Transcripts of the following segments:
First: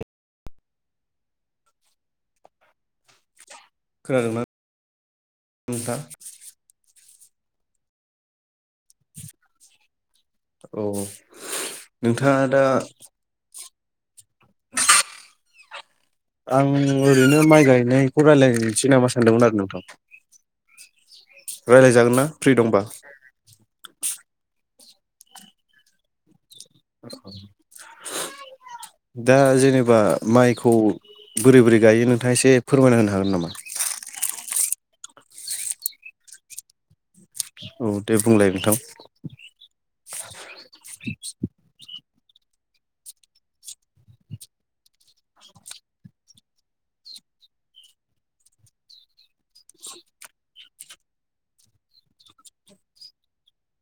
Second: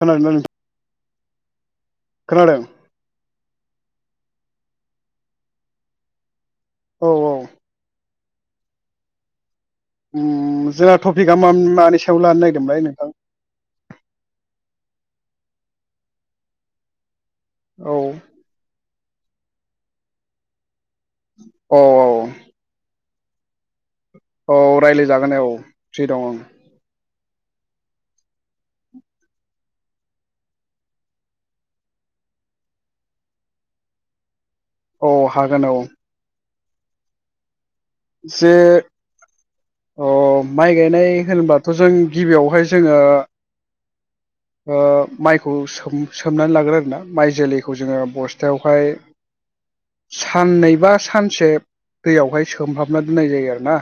खोनादों ना नों खोनादों खोनादोंना नों नोंथा? औ औ। ओम औ जोंहा टपिकआ मा मानि सायाव लानो नोंथाङा दा नागिरदोंमोनलाय नोंथां? आं ओ बेनो माइ औ गायनायखौ रायलायग्रोनोसै नामा? मोनदोंमोन आरो नोंथां। औ रायलायजागोनना फ्रि दंबा? [inaudible] औ रायलायजागोन दे औ फ्रि दं ओं। दा जेनेबा माइखौ बोरै बोरै गायो नोंथाङा एसे फोरमायनो होनो हागोन नामा? औ हागोन औ। औ दे बुंलाय जे नोंथां अ माइ गायनाय होनोबाथ' जों गिबियावहाय जोङो ओ माइखौ सोम-सोमनानै लाग्रो आरोना माइ जोलैखौ जोङो बस्थायावहाय साननैबा सानसे दैयावहाय सोमहाबना दोननाय जायो आरोना।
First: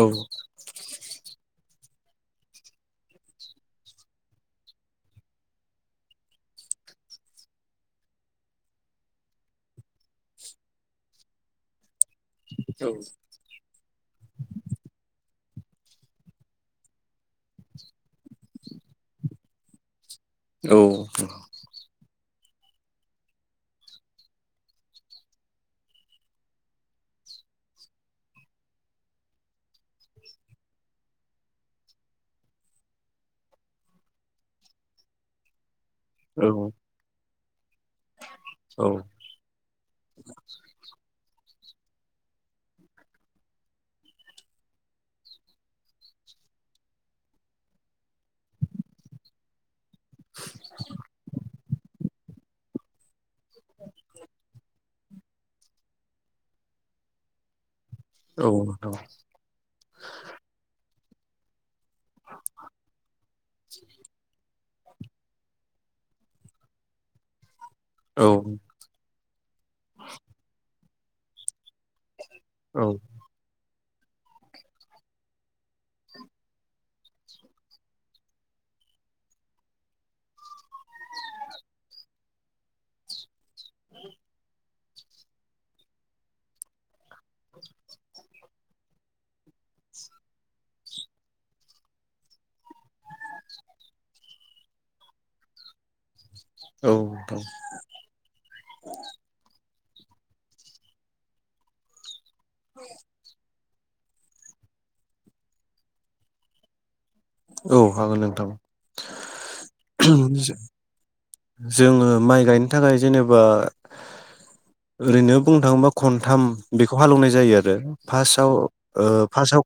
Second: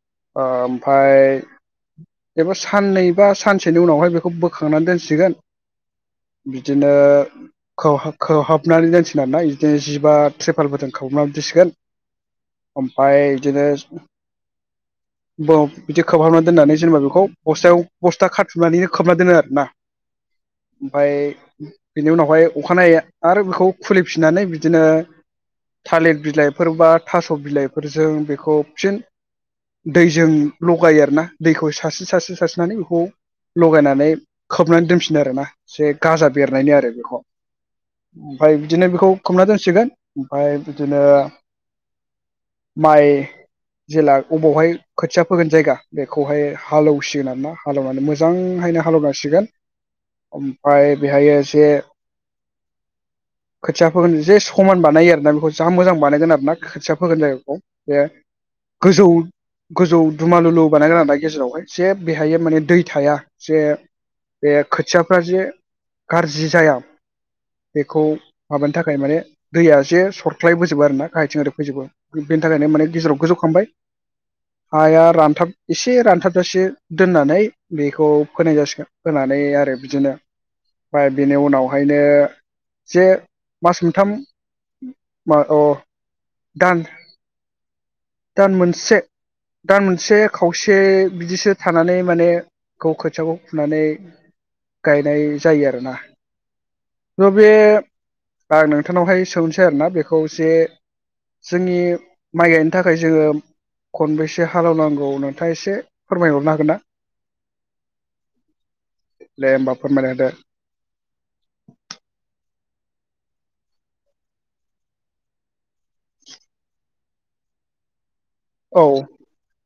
औ [inaudible] ओ फाय एबा साननै बा सानसेनि उनावहाय बेखौ बोखांनानै दोनसिगोन बिदिनो खोबहाब खोबहाबनानै दोनसिगोन आरोना बिदिनो जिबा ट्रिपाल फोरजों खोबहाबनानै दोनसिगोन। ओमफाय बिदिनो ब बिदि खोबहाबना दोननानै जेनेबा बेखौ बस्थायाव बस्था खाथुमनानैनो खोबना दोनो आरोना। औ ओमफाय बेनि उनाव अहाय अखानायै आरो बेखौ खुलिफिननानै बिदिनो थालिर बिलाइफोर बा थास' बिलाइफोरजों बेखौ फिन दैजों लगायो आरोना। दैखौ सास्रो-सास्रो-सास्रोनानै बेखौ लगायनानै खोबनानै दोनफिनो आरोना। एसे गाजा बेरनायनि औ आरो बेखौ। ओमफाय बिदिनो बेखौ औ खोबना दोनसिगोन ओमफाय बिदिनो माइ जेला अबावहाय खोथिया फोगोन जायगा बे खौहाय हालौसिगोन आरोना हालौनानै मोजांहायनो हालौनांसिगोन। ओमफ्राय बेहायो एसे खोथिया फोगोन जे समान बानायो आरो। दा बेखौ जा मोजां बानायगोन आरोना खोथिया फोगोन जायगाखौ। बे नोंथां गोजौ गोजौ दुमालुलु ना गोनांनि गेजेरावहाय जे बेहाय माने दै थाया जे बे खोथियाफ्रा जे गाज्रि जाया बेखौ औ माबानो थाखाय माने दैया एसे सरख्लायबोजोबो आरो ना। [unintelligible] फैजोबो बेनि थाखायनो औ माने गेजेराव गोजौ खामबाय। हाया रानथाब एसे रानथाबजासे दोननानै बेखौ फोनाय जासिगोन फोनानै आरो बिदिनो ओमफ्राय बेनि उनावहायनो जे मास मोनथाम अ दान दान मोनसे दान मोनसे खावसे बिदिसो थानानै माने गाव खोथियाखौ फुनानै गायनाय जायो आरोना। औ ओ नोंथां बे आं नोंथांनावहाय सोंनोसै आरोना। बेखौ जे जोंनि माइ थाखाय जोङो खनबैसे हालौनांगौ नोंथाङा एसे फोरमायहरनो हागोन ना? औ हागोन नोंथां दे होमबा फोरमायना जोङो माइ गायनो नि थाखाय जेनेबा ओरैनो बुंनो थाङोबा खनथाम बेखौ हालौवनाय जायो आरो। फार्स्टआव होदो औ ओ फार्स्टआव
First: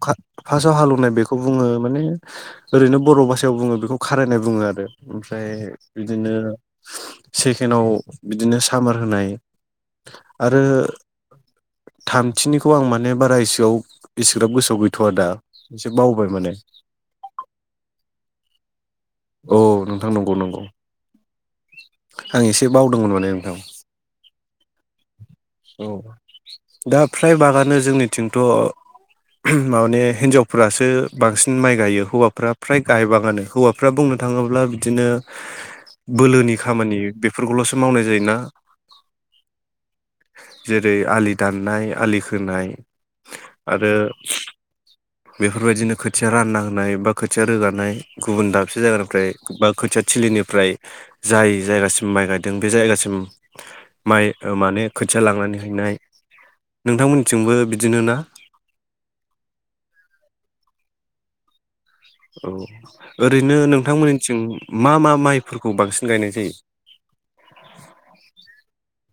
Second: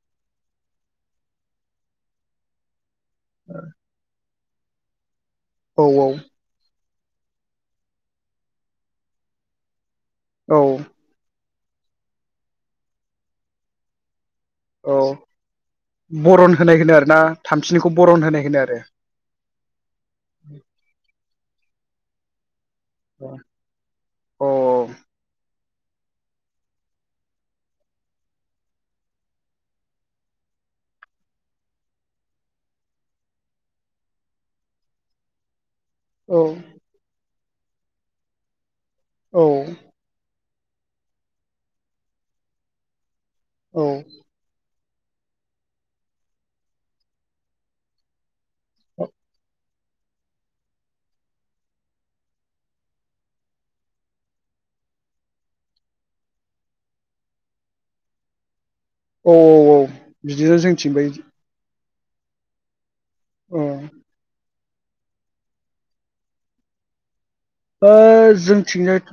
फार्स्टआव हालेवनाय बेखौ बुङो माने ओरैनो बर' भाषायाव बुङो बेखौ खारायनाय बुङो आरो ओमफ्राय औ बिदिनो सेकेनआव बिदिनो सामार होनाय औ आरो थामथिनिखौ आं माने बारायसोआव इसेग्राब गोसोआव गैथआ औ दा एसे बावबाय माने। थामसिनिखौ बरन होनाय होनो आरो। औ नों थां नंगौ नंगौ। आं एसे एसे बावदोंमोन माने अ नोंथां। औ औ दा फ्राय बागानो जोंनिथिंथ माने हिनजावफोरासो बांसिन माइ गायो हौवाफ्रा फ्राय गायबाङानो हौवा फोरा बुंनो थाङोब्ला बिदिनो औ बोलोनि खामानि बे बेफोरखौलसो मावनाय जायोना औ। जेरै आलि दाननाय आलि खोनाय आरो बेफोरबायदिनो खोथिया राननांनाय होनाय बा खोथिया रोगानाय गुबुन दा थुजाग्रानिफ्राय बाग खोथिया थिलिनिफ्राय जाय जायगासिम माइ गायदों बे जायगासिम माइ माने खोथिया लांनानै हैनाय नोंथांमोननिथिंबो बिदिनो ना? औ औ औ बिदिनो जोंनिथिंबो इदि औ। ओरैनो नोंथांमोननिथिं मा मा माइफोरखौ बांसिन गायनाय जायो? ओ जोंथिं जायथ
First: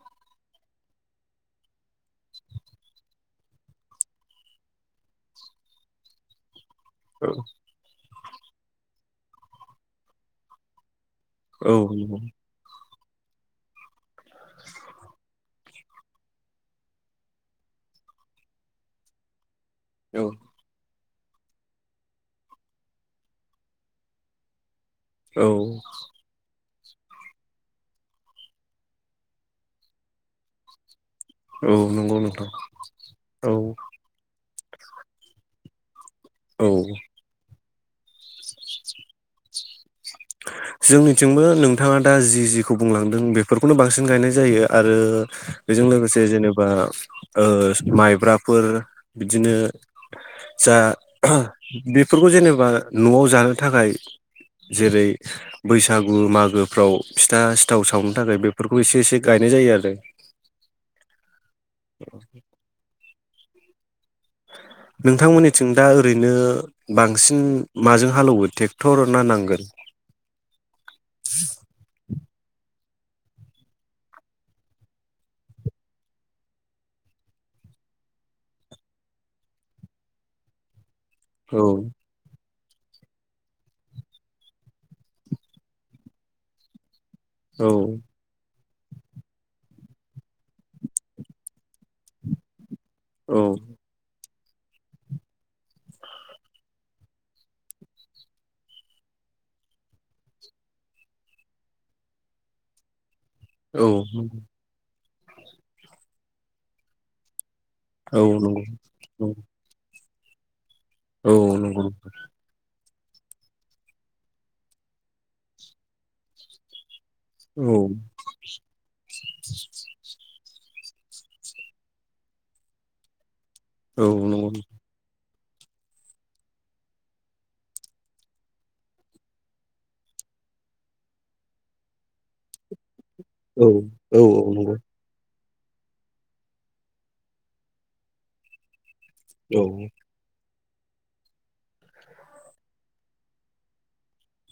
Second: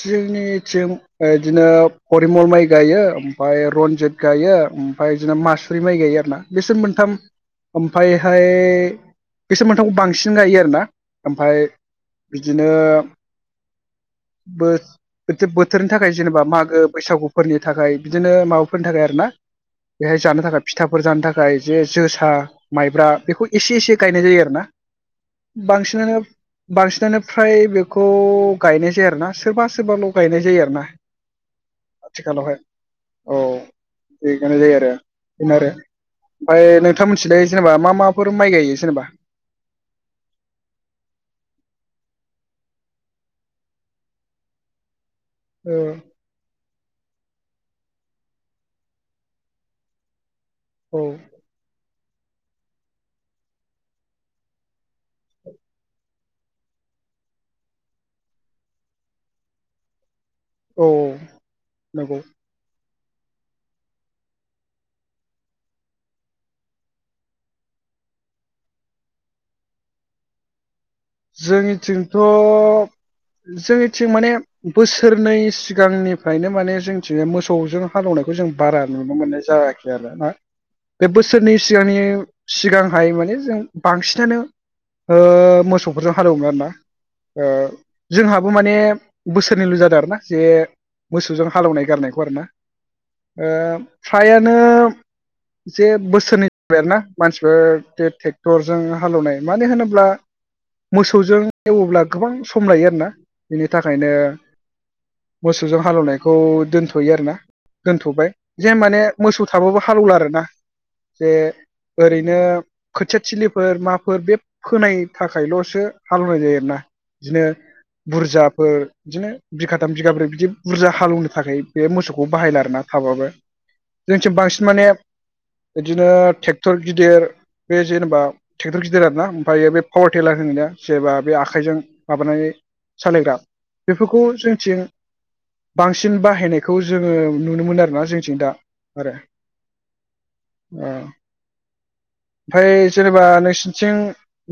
जोंनिथिं इदिनो परिमल माइ गायो ओमफाय रनजित गायो ओमफाय इदिनो मासुरि माइ गायो आरो ना। बेसोर मोनथाम, ओमफ्राय ओमफ्राय बिसोर मोनथामखौ बांसिन गायो आरोना ओमफाय। औ बिदिनो बोथोरनि थाखाय जेनेबा मागो बैसागुफोरनि थाखाय बिदिनो माबाफोरनि थाखाय आरो ना बेहाय औ जानो थाखाय फिथा फोर जानो थाखाय जे जोसा, माइब्रा बेखौ एसे एसे गायनाय जायो आरो ना। औ बांसिनानो बांसिनानो फ्राय बेखौ गायनाय जाया आरोना सोरबा सोरबाल गायनाय जायो आरो ना औ नंगौ नोंथां औ [unintelligible] ओमफ्राय औ नोंथं लाय जेनेबा मा माफोर माइ गायो जेनेबा? जोंनिथिंबो नोंथाङा दा जि जिखौ बुंलांदों बेफोरखौनो बांसिन गायनाय जायो आरो ओ बेजों लोगोसे जेनेबा ओ माइब्राफोर बिदिनो जा औ बेफोरखौ जेनेबा नआव जानो थाखाय। जेरै बैसागु मागोफ्राव फिथा सिथाव सावनो थाखाय बेफोरखौ एसे एसे गायनाय जायो आरो औ नंगौ [unintelligible] नोंथांमोननिथिं दा ओरैनो बांसिन माजों हालौवो ट्रेक्टर ना नांगोल? जोंनिथिं थ' जोंनिथिं माने बोसोरनै सिगांनिफ्रायनो माने जोंनिथिं मोसौजों हालौनायखौ जों बारा नुनो मोननाय जायाखै आरो ना। बे बोसोरनै औ सिगां सिगांहाय माने जों बांसिनानो ओ मोसौ बेफोरजों हालेवोमोन आरो ना ओ औ जोंहा माने बोसोरनैल जादों आरो ना जे मोसौजों हालौनाय गारनायखौ आरोना फ्रायानो बिदिनो जे बोसोरनै जाबाय आरोना मानसिफोर बे ट्रेक्टरजों हालेवनाय मानो होनोब्ला मोसौजों एवोब्ला गोबां सम लायो आरोना बिनि औ थाखायनो औ मोसौजों हालेवनायखौ दोनथयो आरो ना औ दोनथबाय जे माने नंगौ मोसौ थाबाबो हालौला आरोना जे औ नंगौ ओरैनो खोथियाथिलिफोर माफोर बे फोनाय थाखायलसो हालेवनाय जायो आरोना। बिदिनो औ बुरजाफोर बिदिनो बिगाथाम बिगाब्रै बिदि। बुरजा हालेवनो थाखाय बे मोसौखौ बाहायला आरोना थाबाबो। औ जोंथिं नंगौ बांसिन माने बिदिनो ट्रेक्टर गिदिर बे जेनेबा ट्रेक्टर गिदिर आरोना ओमफ्रायायो बे पावार टेलार होनोना जेब्ला बे आखाइजों माबानानै सालायग्रा औ बेफोरखौ औ नंगौ जोंथिं बांसिन बाहायनायखौ जोङो नुनो मोनो आरोना जोंथिं दा आरो। औ। औ ओमफ्राय जेनेबा नोंसिनिथिं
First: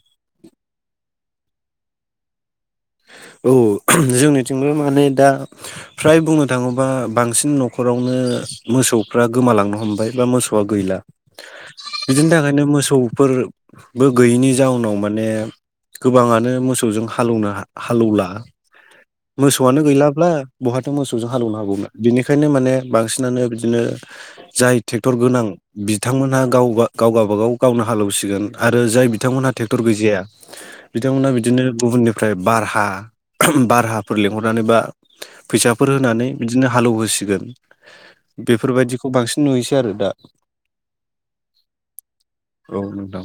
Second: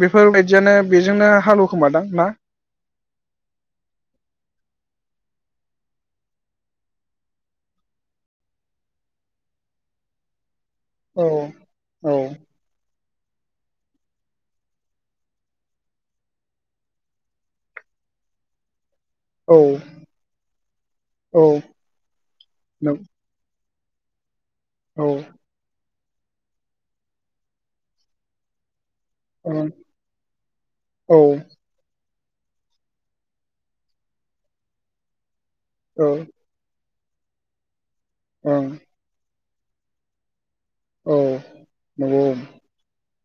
बेफोरबायदियानो बेजोंनो हालवखोमादां ना औ जोंनिथिंबो माने दा फ्राय बुंनो थाङोबा बांसिन नखरावनो मोसौफ्रा गोमालांनो हमबाय बा मोसौ गैला औ औ बिदिनि थाखायनो मोसौ फोरबो गैयिनि जाउनाव माने गोबाङानो मोसौजों हालौवनो हा हालौला औ मोसौआनो गैलाब्ला बहाथो मोसौजों औ हालेवनो हाबावनो बिनिखायनो माने नों बांसिनानो बि बिदिनो जाय औ ट्रेक्टर गोनां बि बिथांमोनहा गाव गाव गावाबागाव गावनो हालौसिगोन आरो। आरो जाय बिथांमोनहा ओं ट्रेक्टर गैजाया औ बिथांमोनहा बिदिनो गुबुननि ओमफ्राय भारहा भारहा फोर लिंहरनानै बा फैसाफोर औ होनानै बिदिनो हालौव हो होसिगोन। ओं बेफोरबायदिखौ बांसिन नुयोसै आरो दा औ नंगौ। औ नोंथां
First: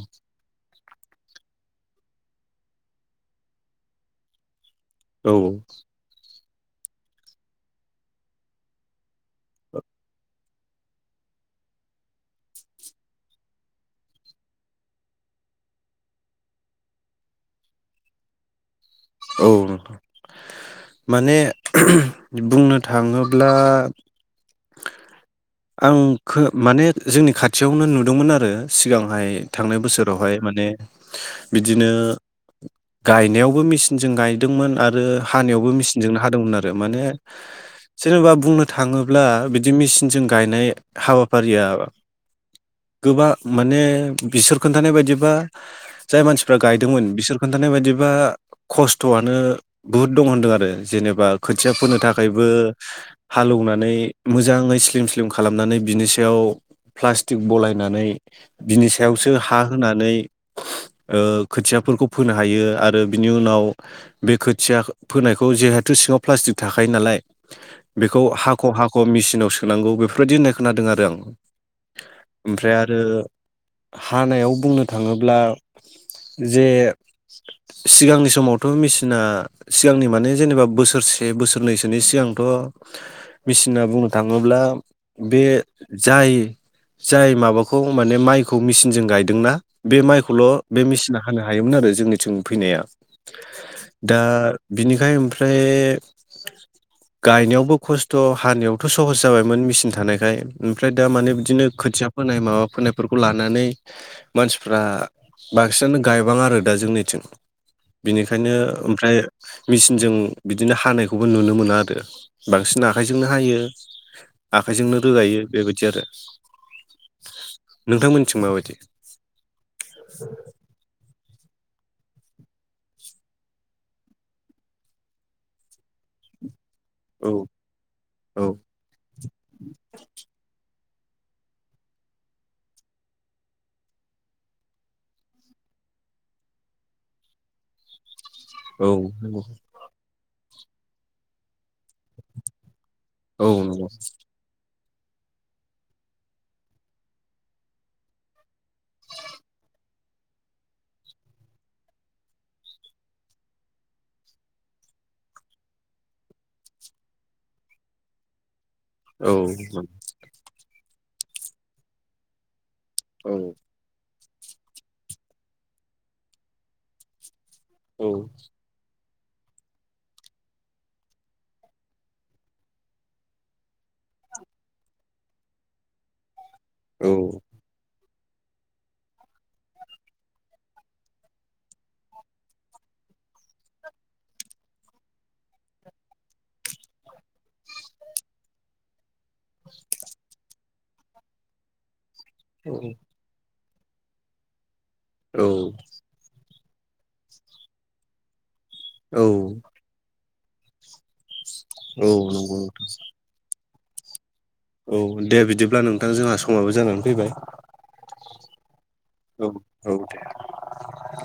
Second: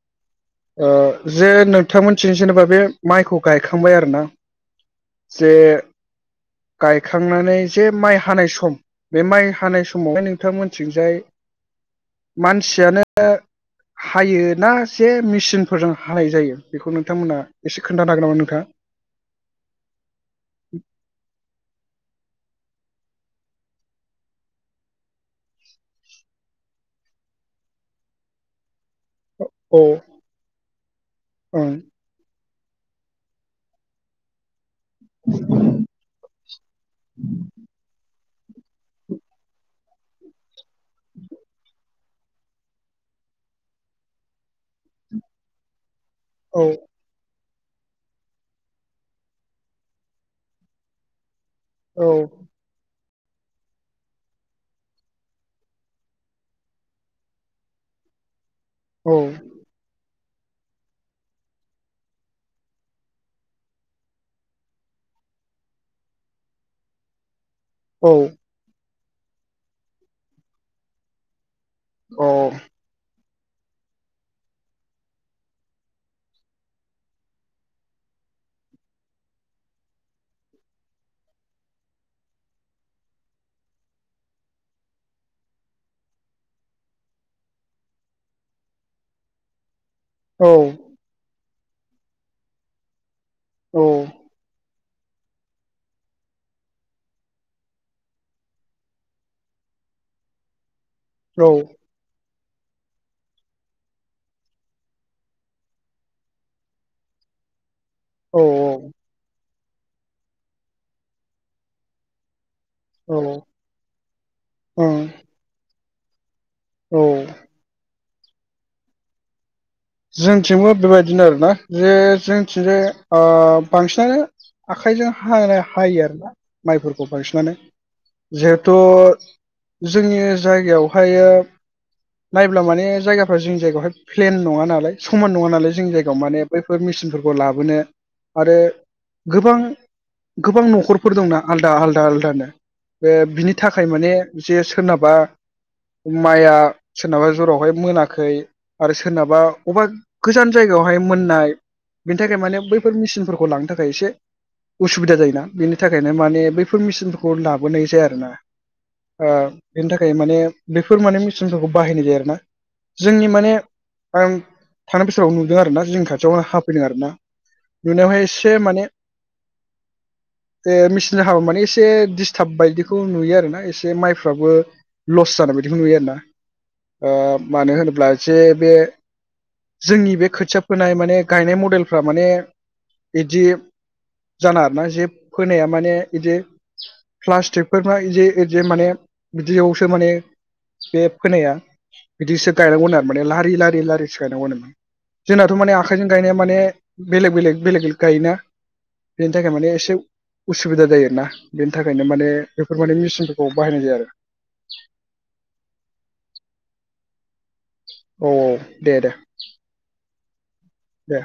ओ जे नों थांमोनथिं जेनेबा बे माइखौ गायखांबाय आरोना? औ जे गायखांनानै जे माइ हानाय सम बे माइ हानाय समावहाय नोंथां मोनथिंजाय मानसियानो हायोना जे मे सिनफोरजों हानाय जायो बेखौ नोंथांमोना एसे खोन्थानो हागोन नामा नोंथां? औ नोंथां माने बुंनो थाङोब्ला आं माने जोंनि खाथियावनो नुदोंमोन आरो। सिगांहाय थांनाय औ बोसोरावहाय माने ओं बिदिनो गायनायावबो मिसिन जों गायदोंमोन आ ओ हानायावबो मिसिनजों हादोंमोन आरो माने जेनेबा बुंनो थाङोब्ला बिदि मेसिनजों गायनाय, हाबारिया गोबां माने बिसोर खोन्थानाय बायदिबा जाय मानसिफ्रा औ गायदोंमोन बिसोर खोन्थानाय बायदिबा खस्थआनो बुहुद दं होनदों आरो जेनेबा, खोथिया फोनो औ थाखायबो हालेवनानै मोजाङै स्लिम स्लिम खालामनानै बिनि सायाव प्लास्टिक बलायनानै बिनि सायावसो हा होनानै ओ खोथियाफोरखौ फोनो हायो आरो बिनि उनाव बे खोथिया फोनायखौ जेहेथु सिङाव प्लास्टिक थाखायो नालाय बेखौ हाख' हा मेसिनाव सोनांगौ बेफोरबायदि होननाय खोनादों आरो आं। ओमफ्राय आरो हानायाव बुंनो थाङोब्ला जे सिगांनि समावथ' मेसिना सिगांनि माने जेनेबा बोसोरसे बोसोरनैसोनि सिगांथ'मेसिना बुंनो थाङोब्ला बे जाय जाय माबाखौ माने माइखौ मेसिनजों गायदोंना बे माइखौल' बे मेसिना हानो हायोमोन आरो जोंनि थिं फैनाया दा बिनिखाय ओमफ्राय गायनायावबो खस्थ हानायावथ सहस जाबायमोन मेसिन थानायखाय। ओमफ्राय दा माने बिदिनो खोथिया फोनाय माबा फोनायफोरखौ लानानै मानसिफ्रा बांसिनानो गायबांङा आरो दा जोंनिथिं। बेनिखायनो ओमफ्राय मेसिनजों बिदिनो हानायखौबो नुनो मोनो आरो। बांसिन आखाइजोंनो हायो, आखाइजोंनो रोगायो बेबायदि आरो। [inaudible] औ नोंथांमोननिथिं माबायदि? जोंथिंबो बेबायदिनो आरोना। जे जोंथिंजाय ओ बांसिनानो आखाइजों हानाय, हायो आरोना। माइफोरखौ औ बांसिनानो औ जिहेथु जोंनि जायगायाव, ओमफ्रायो नायब्ला माने जायगाफ्रा जोंनि जायगायावहाय प्लेन नङा ना। समान नङा नालाय जोंनि जायगायाव माने बैफोर मेचिनफोरखौ लाबोनो आरो औ नंगौ गोबां गोबां नखरफोर दंना आलदा आलदा आलदानो। बे औ बिनि थाखाय नंगौ माने जे सोनाब बा माइआ सोरनाबा जरावहाय मोनाखै आरो सोरनाबा अबा गोजान जायगायावहाय मोननाय बेनि थाखाय माने बैफोर मेचिनफोरखौ लांनो थाखाय एसे उसुबिदा जायोना बेनि थाखायनो माने बैफोर मेचिनफोरखौ लाबोनाय जाया आरोना। ओ औ नंगौ बेनि थाखाय माने बि फोर माने मेचिनफोरखौ बाहायनाय जायो आरोना। जोंनि औ माने आं थानाय बोसोराव नुदों आरो ना जोंनि खाथियावनो हाफैदों आरो ना औ नुनायावहाय एसे माने बे मेचिन हाबा माने एसे डिस्टार्ब बायदिखौ नुयो आरो ना एसे माइफ्राबो लस जानाय बायदिखौ नुयो आरो ना। ओ मानो होनोब्ला जे बे जोंनि बे खोथिया फोनाय माने गायनाय मडेलफ्रा माने बिदि जानाङा आरोना जे फोनाया माने बिदि प्लास्टिकफोरना बिदि बिदि माने बिदियावसो माने बे फोनाया बिदिसो गायनांगौ आरो माने लारि लारि बे लारि सिखायनांगौ होनोमोन जोंनाथ माने औ आखाइजों गायनाया माने बेलेग बेलेग बेलेग बेलेग गायोना। औ बेनि थाखाय माने एसे उ उसुबिदा जायो आरोना बेनि थाखायनो औ माने नंगौ बेफोर बादि मेचिनफोरखौ बाहायनाय जाया आरो औ दे बिदिब्ला नोंथां जोंहा समाबो जानानै फैबाय औ औ। दे दे औ औ दे दे।